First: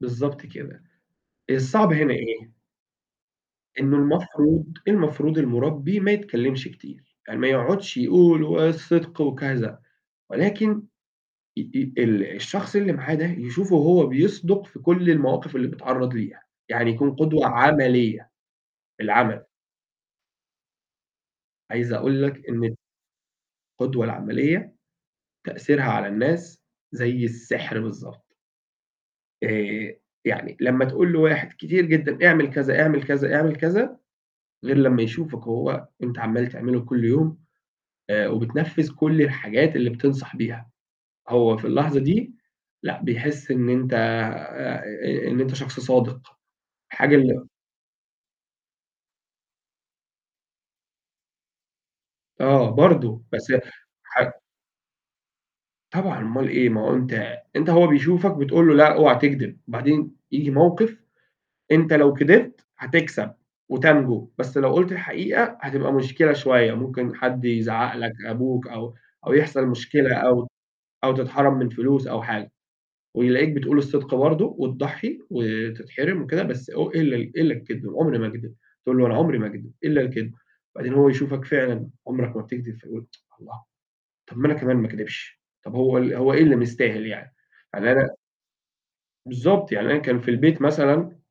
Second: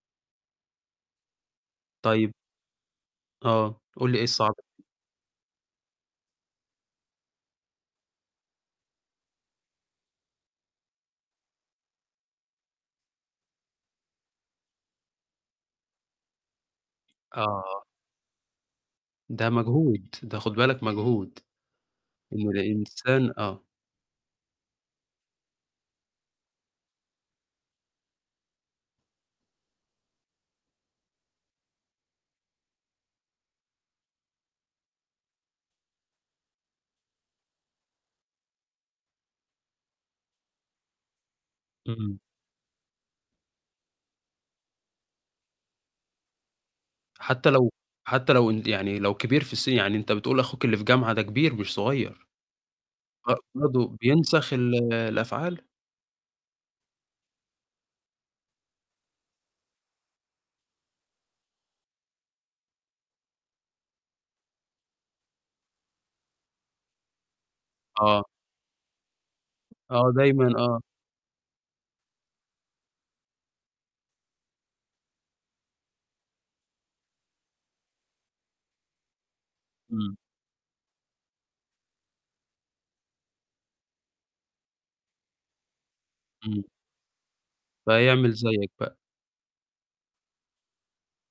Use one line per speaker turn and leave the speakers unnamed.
بالضبط كده. الصعب هنا
طيب
إيه؟
آه،
إنه
قُل لي إيه الصعب.
المفروض المفروض المُربِّي ما يتكلمش كتير، يعني ما يقعدش يقول والصدق وكذا. ولكن ي ي ال الشخص اللي معاه ده يشوفه هو بِيصدُق في كل المواقف اللي بيتعرض ليها، يعني يكون قدوة
آه.
عملية، بالعمل.
ده مجهود. ده خُد بالك مجهود.
عايز أقول لك
إنه
إن ال
الإنسان آه.
القُدوة العملية تأثيرها على الناس زي السحر بالضبط. آآ، يعني لمّا تقول لواحد كتير جدًا اعمل كذا، اعمل كذا، اعمل كذا، غير لمّا يشوفك وهو أنت عمّال تعمله كل يوم، آآ وبتنفّذ كل الحاجات اللي بتنصح بيها. هو في اللحظة
إمم.
دي لأ، بيحس إن أنت آآ، إن أنت شخص صادق، حاجة ال
حتى لو حتى لو إن يعني لو كبير في الس يعني أنت بتقول أخوك اللي في جامعة ده كبير مش صغير.
آه، برضه،
ب
بس
برضه
ح
بينسخ ال الأفعال؟
طبعًا أومال إيه؟ ما هو أنت أنت هو بيشوفك بتقول له: "لأ، أوعي تكدب." بعدين ييجي موقِف، أنت لو كدبت هتكسب وتنجو. بس لو قُلت الحقيقة هتبقى مشكلة شوية، ممكن حد يزعّق لك؛
آه.
أبوك، أو أو يحصل
آه
مشكلة
دايمًا،
أو
آه.
أو تتحرم من فلوس أو حاجة، ويلاقيك بتقول الصدق برضه، وتضّحي وتتحرم وكده بس إو إلّا إلّا الكدب، عمري ما أكدب. تقول له: "أنا عمري ما أكدب، إلّا
إمم.
الكدب". بعدين هو يشوفك فعلًا عمرك ما بتكدب فيقول: "الله! طب ما أنا كمان ما أكدبش، طب هو ال هو إيه اللي
إمم.
مستاهل يعني؟" يعني أنا
فهيعمل زيّك بقي.
بالضبط، يعني أنا كان في البيت مثلًا